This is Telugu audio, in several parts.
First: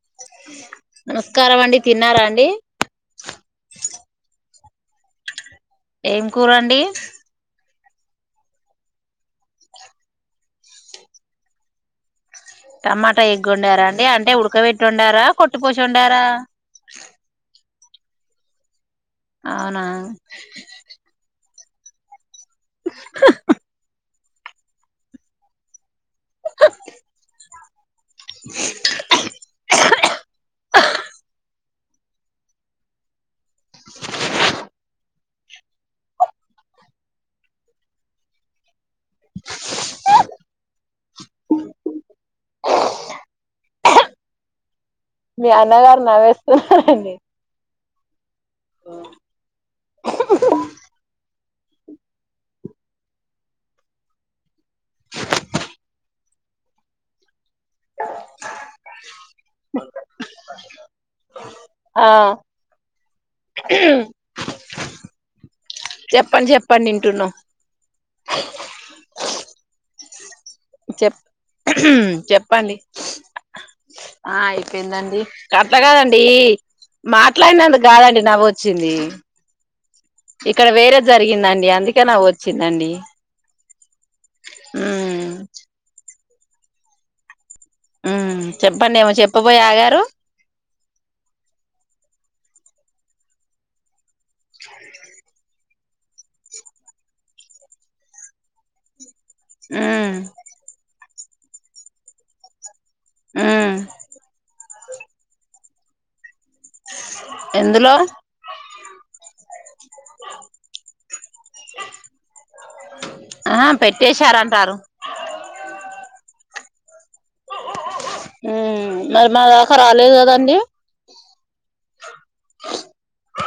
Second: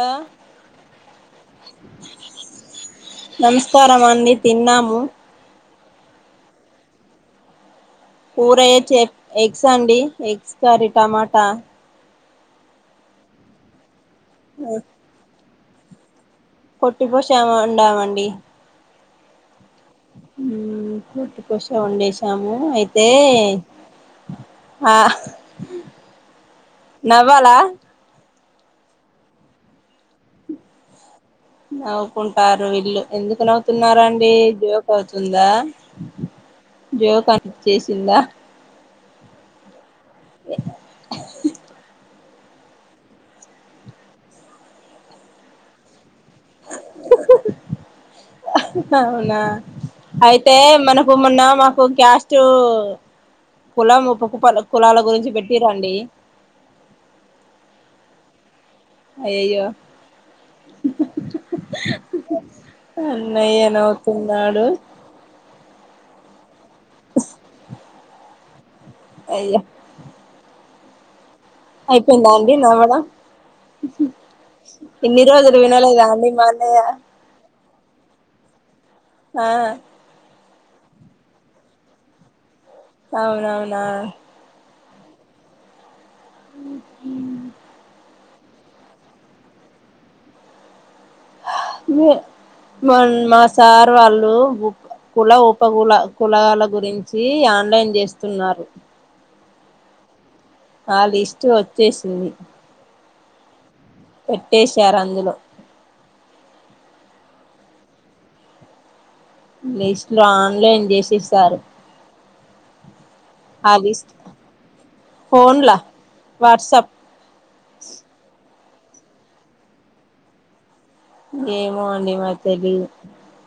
హలో నమస్కారం అండి తిన్నారా అండి నమస్కారం అండి తిన్నాము ఏం కూరండి కూరయచ్చ ఎగ్స్ అండి ఎగ్స్ కర్రీ టమాటా టమాటా ఎగ్గుండారా అండి అం టే ఉడుక వెట్టి వొండార కొట్ ట్ పోశివొండారా కొట్టిపోశావం డావండి అవునా పోశా వండేసి తాము అయితే ఆహ్ నవ్వాలా నవ్వుకుంటారు ఇళ్ళు ఎందుకు కు నవుతున్నారండి జోక్ ఉందా జోక్ అంట చేసిందా మీ అన్నగారు నవ్వెస్ అవునా అయితే మనకు మొన్న మాకు మాకు క్యాస్ట్ కులం పప్పు ప కులాల గురించి పెట్టి రండి అయయ్యో ఆ అన్నయ్యే నవుతున్నాడు చెప్పండి చెప్పండి వింటున్నాం అయ్యా చెప్ చెప్పండి నవ్వడం ఆ అయిపోయిందండి ఇన్ని రోజులు అట్ల వినలేదా కదండి అండి మా అన్నయ్య మాట్లాడినందుకు కాదండి నవ్వు వచ్చిం ఆ ఇక్కడ వేరే జరిగిందండి అందుకే నావ్ వచ్చిం అవునవునా ఊ ఉమ్ చెప్పండి ఏమో చెప్పబోయి ఆగారు మన్ మా సార్ వాళ్ళు ఇప్పుడు ఊ కుల పావుల కుల కులాల గురించి ఆన్లైన్ చేస్తున్నారు ఉహు ఆ లిస్ట్ వచ్చేసింది ఊ పెట్టేశారు అందులో ఎందులో లిస్ట్ లో ఆన్లైన్ చేసి ఇస్తారు ఆ లిస్ట్ ఫోన్లా వాట్సప్ హు మరి మా దాకా రాలేదు కదండి ఏమో అండి మాకు తెలిదు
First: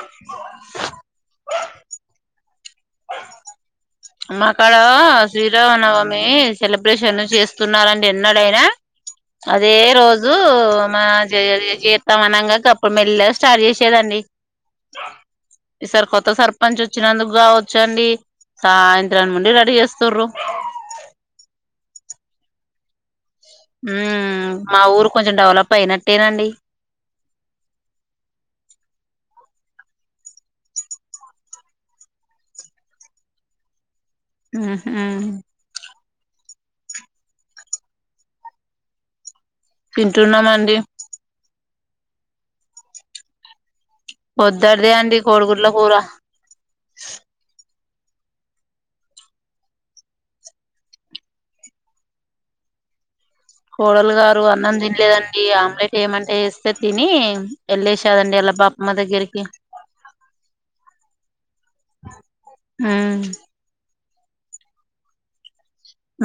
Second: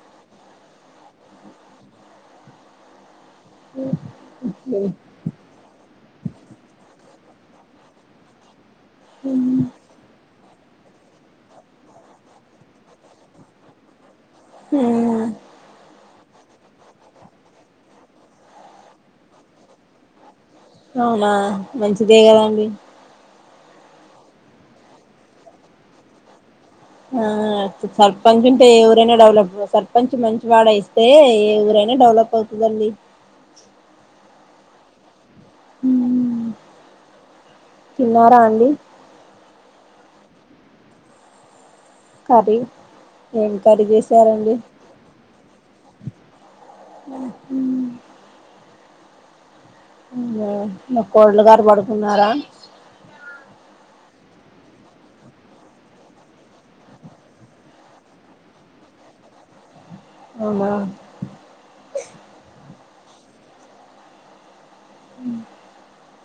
[inaudible] మా కాడ శ్రీరామనవమి సెలబ్రేషన్ చేస్తున్నారండి ఎన్నాడయినా అదే రోజు అప్పుడు మా జే జీతం అనంగా అప్పుడు మెల్లగా స్టార్ట్ చేసేదండి హు ఈసారి కొత్త సర్పంచ్ వచ్చినందుకు కావచ్చు అండి సాయంత్రం ముండి రెడీ చేస్తుర్రు అవునా మంచిదే కదాండి ఉ మా ఊరు కొంచెం డెవలప్ అయినట్టేనండి ఆ సర్పంచ్ ఉంటే ఏ ఊరైనా డెవలప్ సర్పంచ్ మంచి వాడు అయితే ఏ ఊరైనా డెవలప్ అవుతుందిీ ఉహు తిన్నార అండి తింటున్నామండీ కర్రీ ఏం కర్రీ చేసి పొద్దడిదే అండి కోడి గుడ్ల కూర ఉహు అవునా మా కోడలి గారు పడుకున్నారా కోడలు గారు అన్నం తినలేదండి ఆమ్లెట్ ఏమంటే ఎస్తే తిని వెళ్లేసారండి వల్ల బాపమ్మ దగ్గరికి అవునా ఉహు ఉ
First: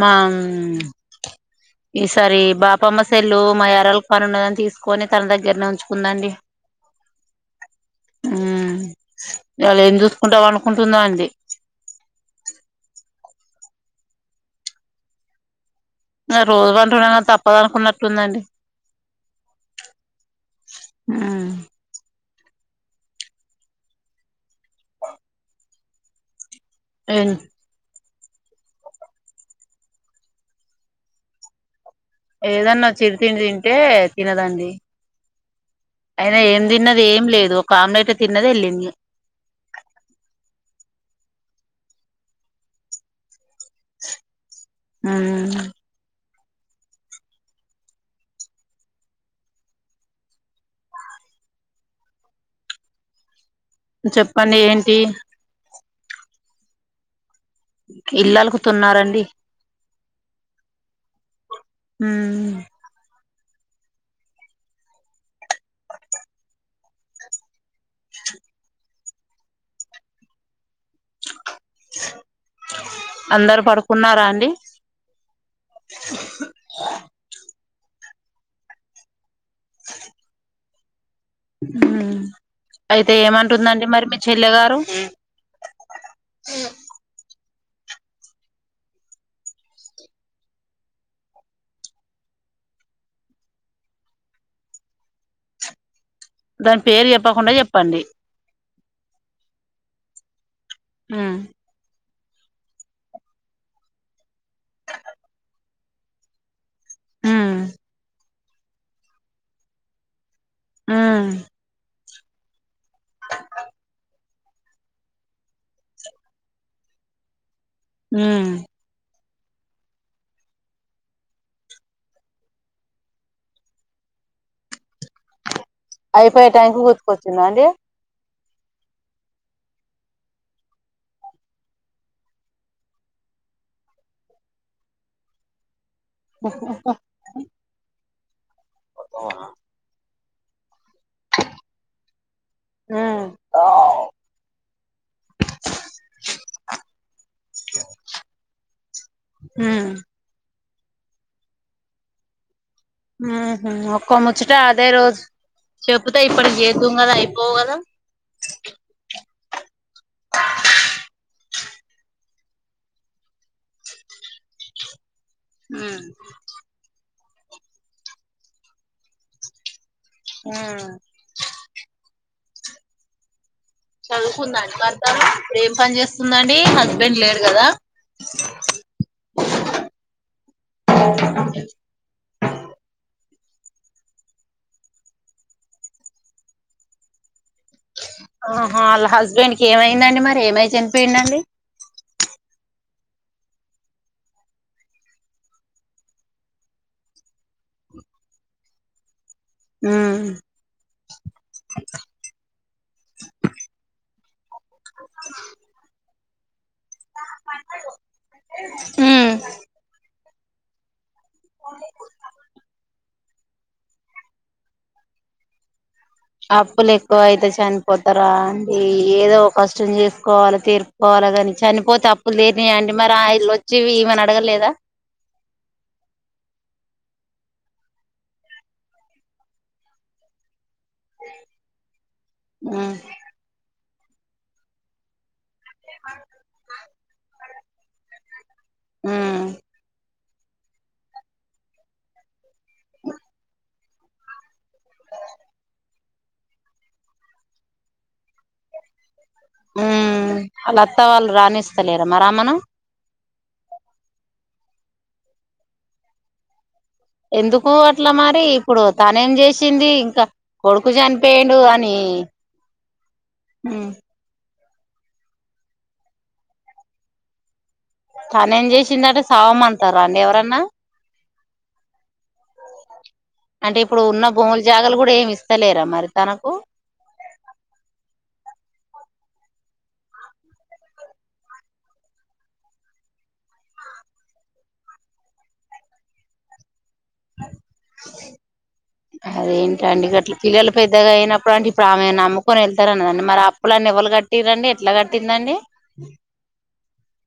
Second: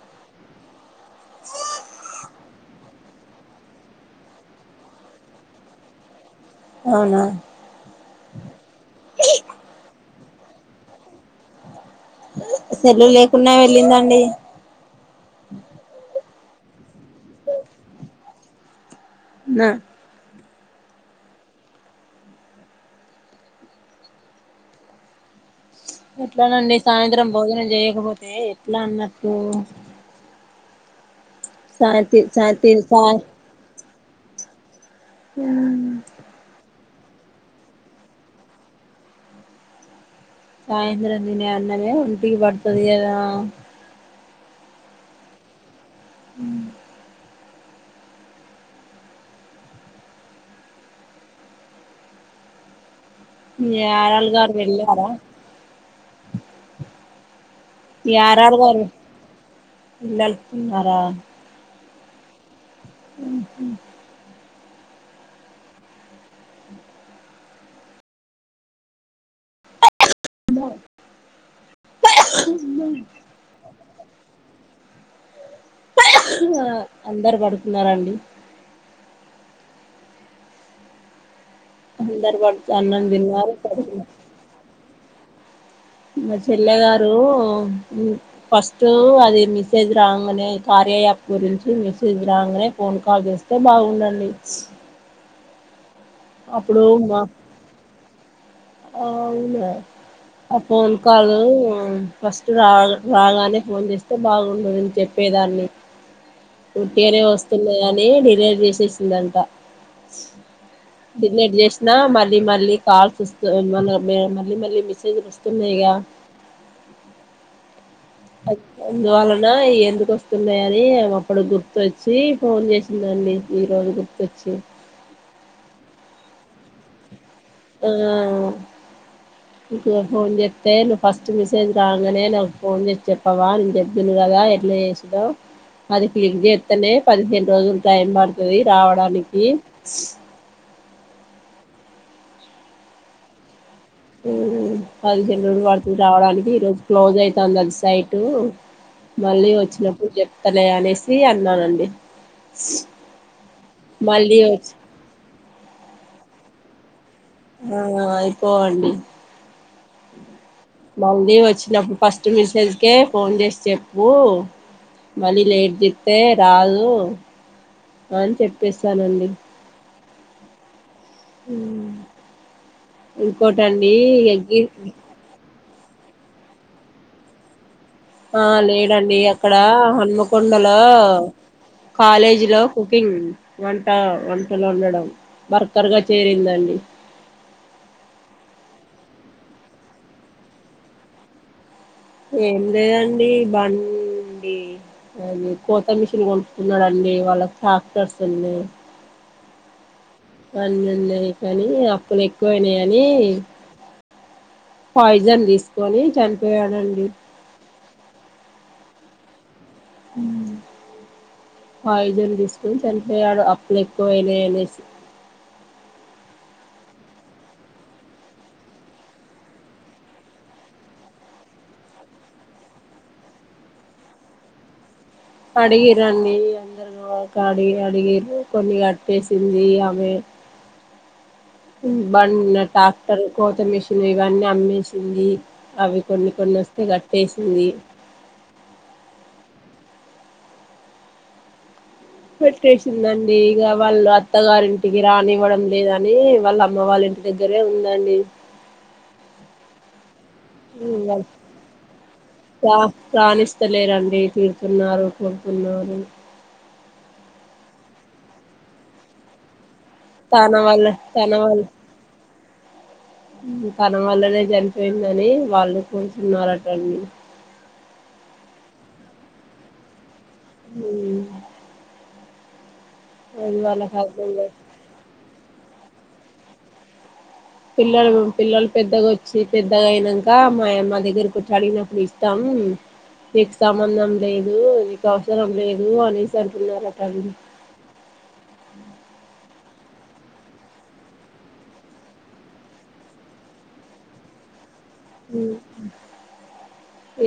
మా ఈసారి బాపమ్మ సెల్లు మా ఎర్రలు పని ఉన్నదాన్ని తీసుకొని తన దగ్గరనే ఉంచుకుందాండి అవునా హు ఇయాల ఎందు కుంటాం పండుకుంటుందా అండి సెల్ల లేకుంన్నా వెళ్ళిందండి రోజు పంట ఉన్నా కానీ తప్పద అనుకున్నట్టుందండి నా ఉహు ఎ [inaudible] ఇండి సాయంత్రం ఏం భోజనం చేయకపోతే అంటే ఎట్లా అన్నట్టు సాయంతి సాయంతి ఏదన్నా సా చిరు తిండి తింటే తినదండి అయినా ఏం తిన్నది ఏం లేదు ఒక ఆమ్లట్ తిన్నది వెళ్ళింది సాయంద్ర దినే అన్ననేే ఉపికి పడుతుది అదా హ హ ారళగావర చెప్పండి ఏంటి వెళ్ళారా ారరు గరు ఇల్లలుకుతున్నారండి పిల్లలున్నారా హ [unintelligible] [unintelligible] [unintelligible] ఉన్నారా అండి అందరు పడుతు ఉన్నారంండి [inaudible] అందరు పడుకు అన్నం అయితే తిన్నారు ఏమంటుందండి మరి పడుకున్నారు మీ చెల్లె గారు మా చెల్లె గారు ఫస్ట్ అది మెసేజ్ రాగానే కార్య యాప్ గురించి మెసేజ్ రాగానే ఫోన్ కాల్ చేస్తే బాగుండండి దాని పేరు చెప్పకుండా చెప్పండి ఆ అవును ఆ ఫోన్ కాల్ ఉమ్ ఫస్ట్ రా రాగానే ఫోన్ చేస్తే బాగుండంది నను చెప్పేదాన్ని వేరే ఉమ్ వస్తున్నాయి అని డిలీట్ చేసేసింది అంట ఉమ్ డిలీట్ చేసిన మల్లి మళ్ళీ కాల్స్ మళ్ీ మళ్ళీ మెసేజ్లు వస్తున్నా ఇక ఉమ్ అ వాాల నా ఎందుకు వస్తున్నాయ అని అప్పుడు గుర్తొచ్చి ఫోన్ చేసిందండి ఈ రోజు గుర్తొచ్చి అయి ఫైయి ట్యాంక్ ఆ ఇకు ఫోన్ చెప్తే నువ్వు ఫస్ట్ మెసేజ్ రాగానే నాకు ఫోన్ చేసి చెప్పవా నేను చెప్తును కదా ఎట్లా చేసినావ్ అది క్లిక్ చేస్తతనే పదిహేను రోజులు టైమ్ పడుతుంది ది రావడానికి [unintelligible] ఉ [unintelligible] పదిహేను రోజులు పడుతుంది రావడానికి ఈ రోజు క్లోజ్ అయితాంది సైటు మళ్ళీ ఉమ్ వచ్చినప్పుడు చెప్తారు ల అనేసి అన్నానండి ఒక్క మళ్ళీ ముచ్చట వచ్చి అదే రోజు చెప్పు ఇా ఇప్పుడు ఎ [unintelligible] ఆ అయిపోవండి మళ్ళీ వచ్చినప్పుడు ఫస్ట్ మిసేజ్కే ఫోన్ చేస్ చెప్పూ మళ్ళీ లేట్ ఉమ్ చెప్తే రాదు ఆన్ చెప్పేసానండి ఆ [unintelligible] కోటండీ ఎగ్గి అండి భర్త ఏం పని చేస్తుందండి హస్బెండ్ లేడు కదా ఆ లేడండి అక్కడా హన్మకొండలో కాలేజీ లో కుకింగ్ వంట వంటలు వండడం వర్కర్గా చేరిందండి. ఆహా ఆళ్ళ హస్బెండ్కి ఏమైందండి మరి ఏమై చనిపోయిండండి. ఏం లేదండి బంన్ డి అది కోత మిషన్ కొనుకున్నడండి వాళ్ళకు ట్రాక్టర్స్ ఉన్నాయి. ఉమ్ అన్నీ ఉన్నయి కానీ అప్పులు ఎక్కువయినయి అని పాయిజన్ తీసుకొని చనిపోయాడండి. మ్మ్ పాయిజన్ తీసుకొని చని యాడో అప్పులు ఎక్కువ అయినయి అనేసి అప్పులు ఎక్కువైతే చనిపోతారా అండి ఏదో కష్టం చేసుకోవాలె తీరుపుకోవాలా కాని చనిపోతే అప్పులు తీరినాయా అండి మరి ఆ ళ్ళొచ్చి ఈమని అడగలేదా అడిగిరన్ని అందరు అడిగి అడిగిర్రు కొన్ని కట్టేసింది ఆమె [unintelligible] బన్ ఉమ్ టాక్టర్ కోత మిషన్ ఉన్నవన్నీ అమ్మేసింది అవి కొన్ని కొన్ని వస్తే కట్టేసింది. హ్మ్మ్ పెట్టేసిందండి ఇగ వాళ్ళు అత్తగారింటికి రానివ్వడం లేదని వాళ్ళ అమ్మ వాళ్ళ ఇంటి దగ్గరే ఉందండి. ఉమ్ వాళ్ళ అత్త వాళ్ళు రానిస్తలేరా మరి ఆమెను రా రానిస్తలేరండి తీర్ తున్నారు కొడుతున్నారు. ఎందుకో అట్ల మరి ఇప్పుడు తానేం చేస్ చ్చింది ఇంకా తన వల్ల కొడుకు తన చనిపోయిండు వల్ల అనీ తన వల్లనే జరి గిందని అని వాళ్ళు అనుకుంటున్నారటండీ [unintelligible] తనేం చేసిందట సావమంటర అండి ఎవర్ ఊ అంటే వాళ్ళకి ఇప్పుడు ఉన్న అర్థం కాదు భూములు జాగాలు గూడా ఏం ఇస్తలేరా మరి తనకు పిల్లలు పిల్లలు పెద్దగా వచ్చి పెద్దగా అయినంక మా య మా దగ్గరకొచ్చి అడిగినప్పుడు ఇస్తాం నీకు సంబంధం లేదు నీకు అవసరం లేదు అనేసి అంటున్నారు. కదిరి అదేంటండి గట్లా పిల్లలు పెద్దగా అయినప్పుడు అంటే ఇప్పుడు ఆమె నమ్ముకొని ఎళ్తారు అన్నదండి మరి అప్పులు లన్నీ ఎవ్వలు కట్టిర్రండి.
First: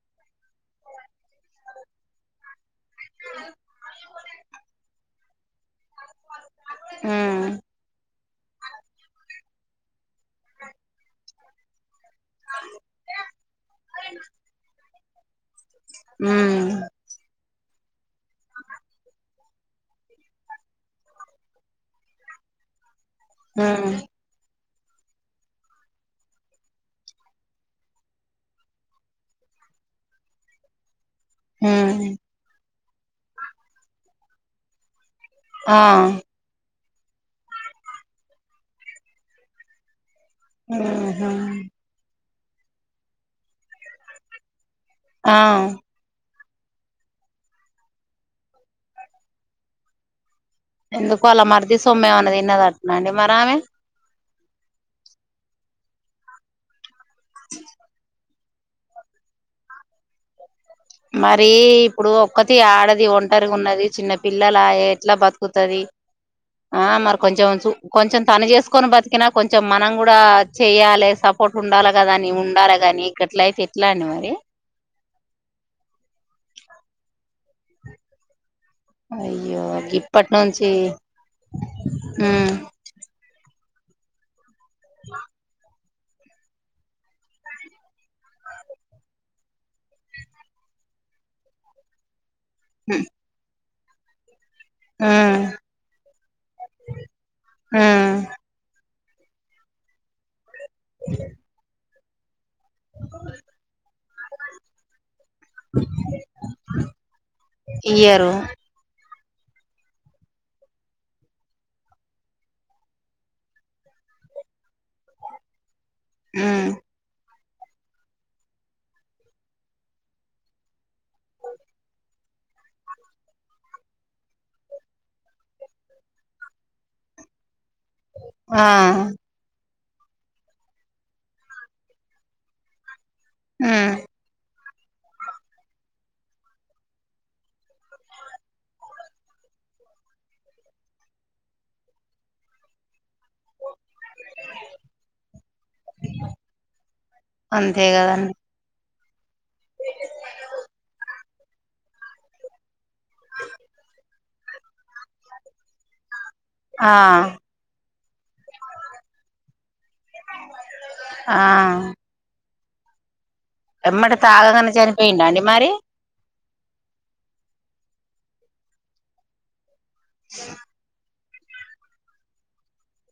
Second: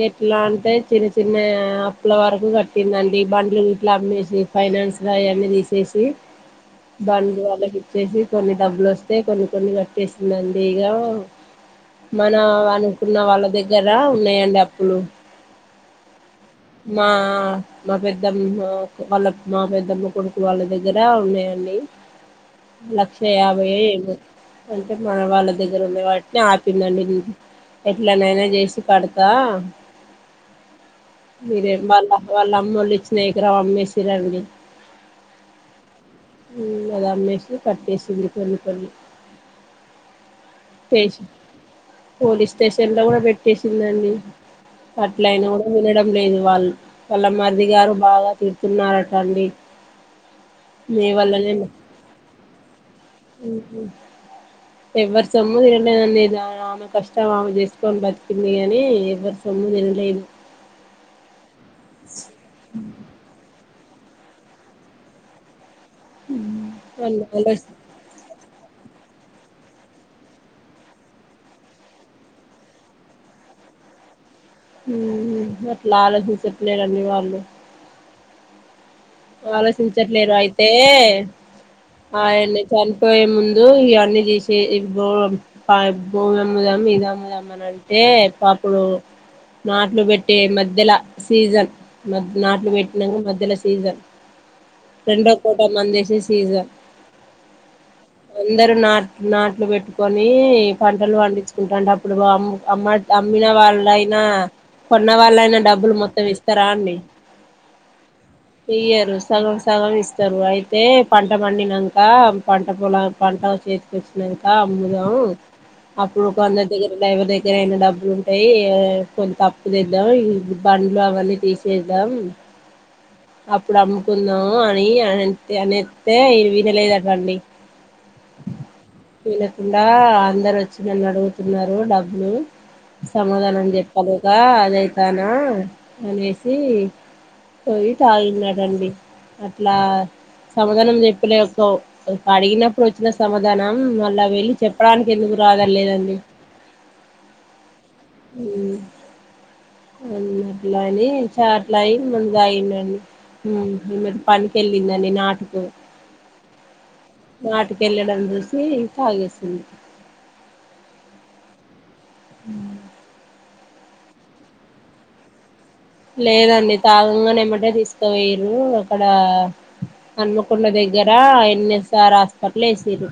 ఎట్లా అంటే చిరు చిన్నే అప్పుల వరకు కట్ ట్టిందండి బండ్లు గిట్ల అమ్మేసి రీ ఫైనాన్స్ గా అయన్నీ తీసేసి బండ్లు ఉమ్ వాళ్ళకు ఇచ్చేసి కొన్ని డబ్బులు వస్తే కొన్ని కొన్ని కట్టేసిందండి ఇగ మ అనుకున్న వాళ్ళ దగ్గర ఉన్నాయండి అప్పులు ఉమ్ మా మా పెద్దమ్మ వాళ్ళ మా పెద్దమ్మ కొడుకు వాళ్ళ దగ్గర ఉన్నాయండి లక్ష్ చే అబయ ఏ ఉమ్ అంటే మన వాళ్ళ దగ్గర ఉన్న వాటిని ఆపిందండి ఎట్లనైనా చేసి కడతా మీరే ఉమ్ మళ్ళ వాళ్ళ అమ్ళ స్నేహకురావు అమ్మేసిరండి ఆ అద అమ్మేసి కట్టేసింది కొన్ని కొన్ని మ్ స్టేషన్ హు పోలీస్ స్టేషన్ లో కూడా పెట్టేసిందండి అట్లాయిన ఆ కూడా వినడం లేదు వాళ్ళ మరిదిగారు బావ తీరుతున్నారటండి ఎందుకు అలా మర్ది సొమ్మేమన్న తిన్నదిట్నండి మరి ఆమె ఎవర్ సమ్ము [unintelligible] ఇద ఆమె కష్టం తము చేసుకో బ ంది గానీ ఎవరిసొము నినలేదు మర్ రీ ఇప్పుడు ఒక్కతి ఆడది ఒంటరిగున్నది చిన్న పిల్లలాయె ఎట్లా బతుకుతది ఆ మరి వాళ్ళు కొంచెం చూ ఆలోచి కొంచెం తను చేసుకు కొని బతికినా కొంచెం మనం కూడా చెయ్యాలే సపోర్ట్ ఉండాలి కదా అని ఉండాలి కాగాని గట్ల అయితే ఎట్లా అండి మరి. ఊహ అట్లా ఆలోచించట్లేదండి వాళ్ళు. అయ్యో గిప్పటి ఆలోచించట్లేరు అయితే నుంచి ఉమ్ ఆయన చనిపోయే ముం దో ఇవన్నీ చేసి [unintelligible] భూమి అమ్ముదాం, ఇది అమ్ముదాం అని అంటే పాప్పుడు నాట్లు పెట్టే మధ్యల సీజన్ మ్య నాట్లు పెట్నం మధ్యలో సీజన్ రెండో ఉమ్ కోటా మందేసే సీజ ఉమ్ అందరూ నా నాట్లు పెట్టుకొని పంటలు పండించుకుంటున్నాం. ప్పుడు వామ్మో అమ్మ అమ్మిన వాళ్ళయినా, కొన్న వాళ్ళైనా డబ్బులు మొత్తం ఇస్తారా అండి. ఇయ్యరు ఎరు సగం సగం ఇస్తారు. అయితే పంట పండినాక పంట పొల పంట చేతికొచ్చినాక అమ్ముదాం. అప్పుడు ఒక అన్న ఉమ్ దగర డ్రైవదే కొద్దిగా అయినా డబ్బులు ఉంటాయి. కొంత అప్పు తెద్దాం బండ్లు అవన్నీ తీసేద్దాం. అప్పుడు అమ్ముకుందాం అని అ అనేస్తే వినలేదు అటండి. ఆ ఇంకా అందరు వచ్చి నన్ను అడుగుతున్నారు డబ్బులు. సమాధానం ఉమ్ చెప్పాలేక అదైతే దానా అనేసి కొయి తాగున్నాడండి అట్లా సమాధానం చెప్పలే ఒక అడిగినప్పుడు వచ్చిన సమాధానం ఉ మళ్ళా వెళ్ళి చెప్పడానికి ఎందుకు రాద లేదండి. అంతే కదండి ఊ ఉ అ అట్లాని చట్లాయి ముందు తాగిండండి. హు ఇమది పనికిళ్ళిందంని నాటుకు ఆ వెళ్ళడం చూసి తాగేస్తుంది. ఆ ఉ [unintelligible] ఎమ్మటి తాగగానే చనిపోయిండ అండి మరి. లేదండి తాగంగానే ఏమటే తీసుకోవయరు అక్కడ హన్మకొండ దగ్గర కా ఏ న్ ఏస్ అర్ హాస్పిటల్ల ఏసిన్రూ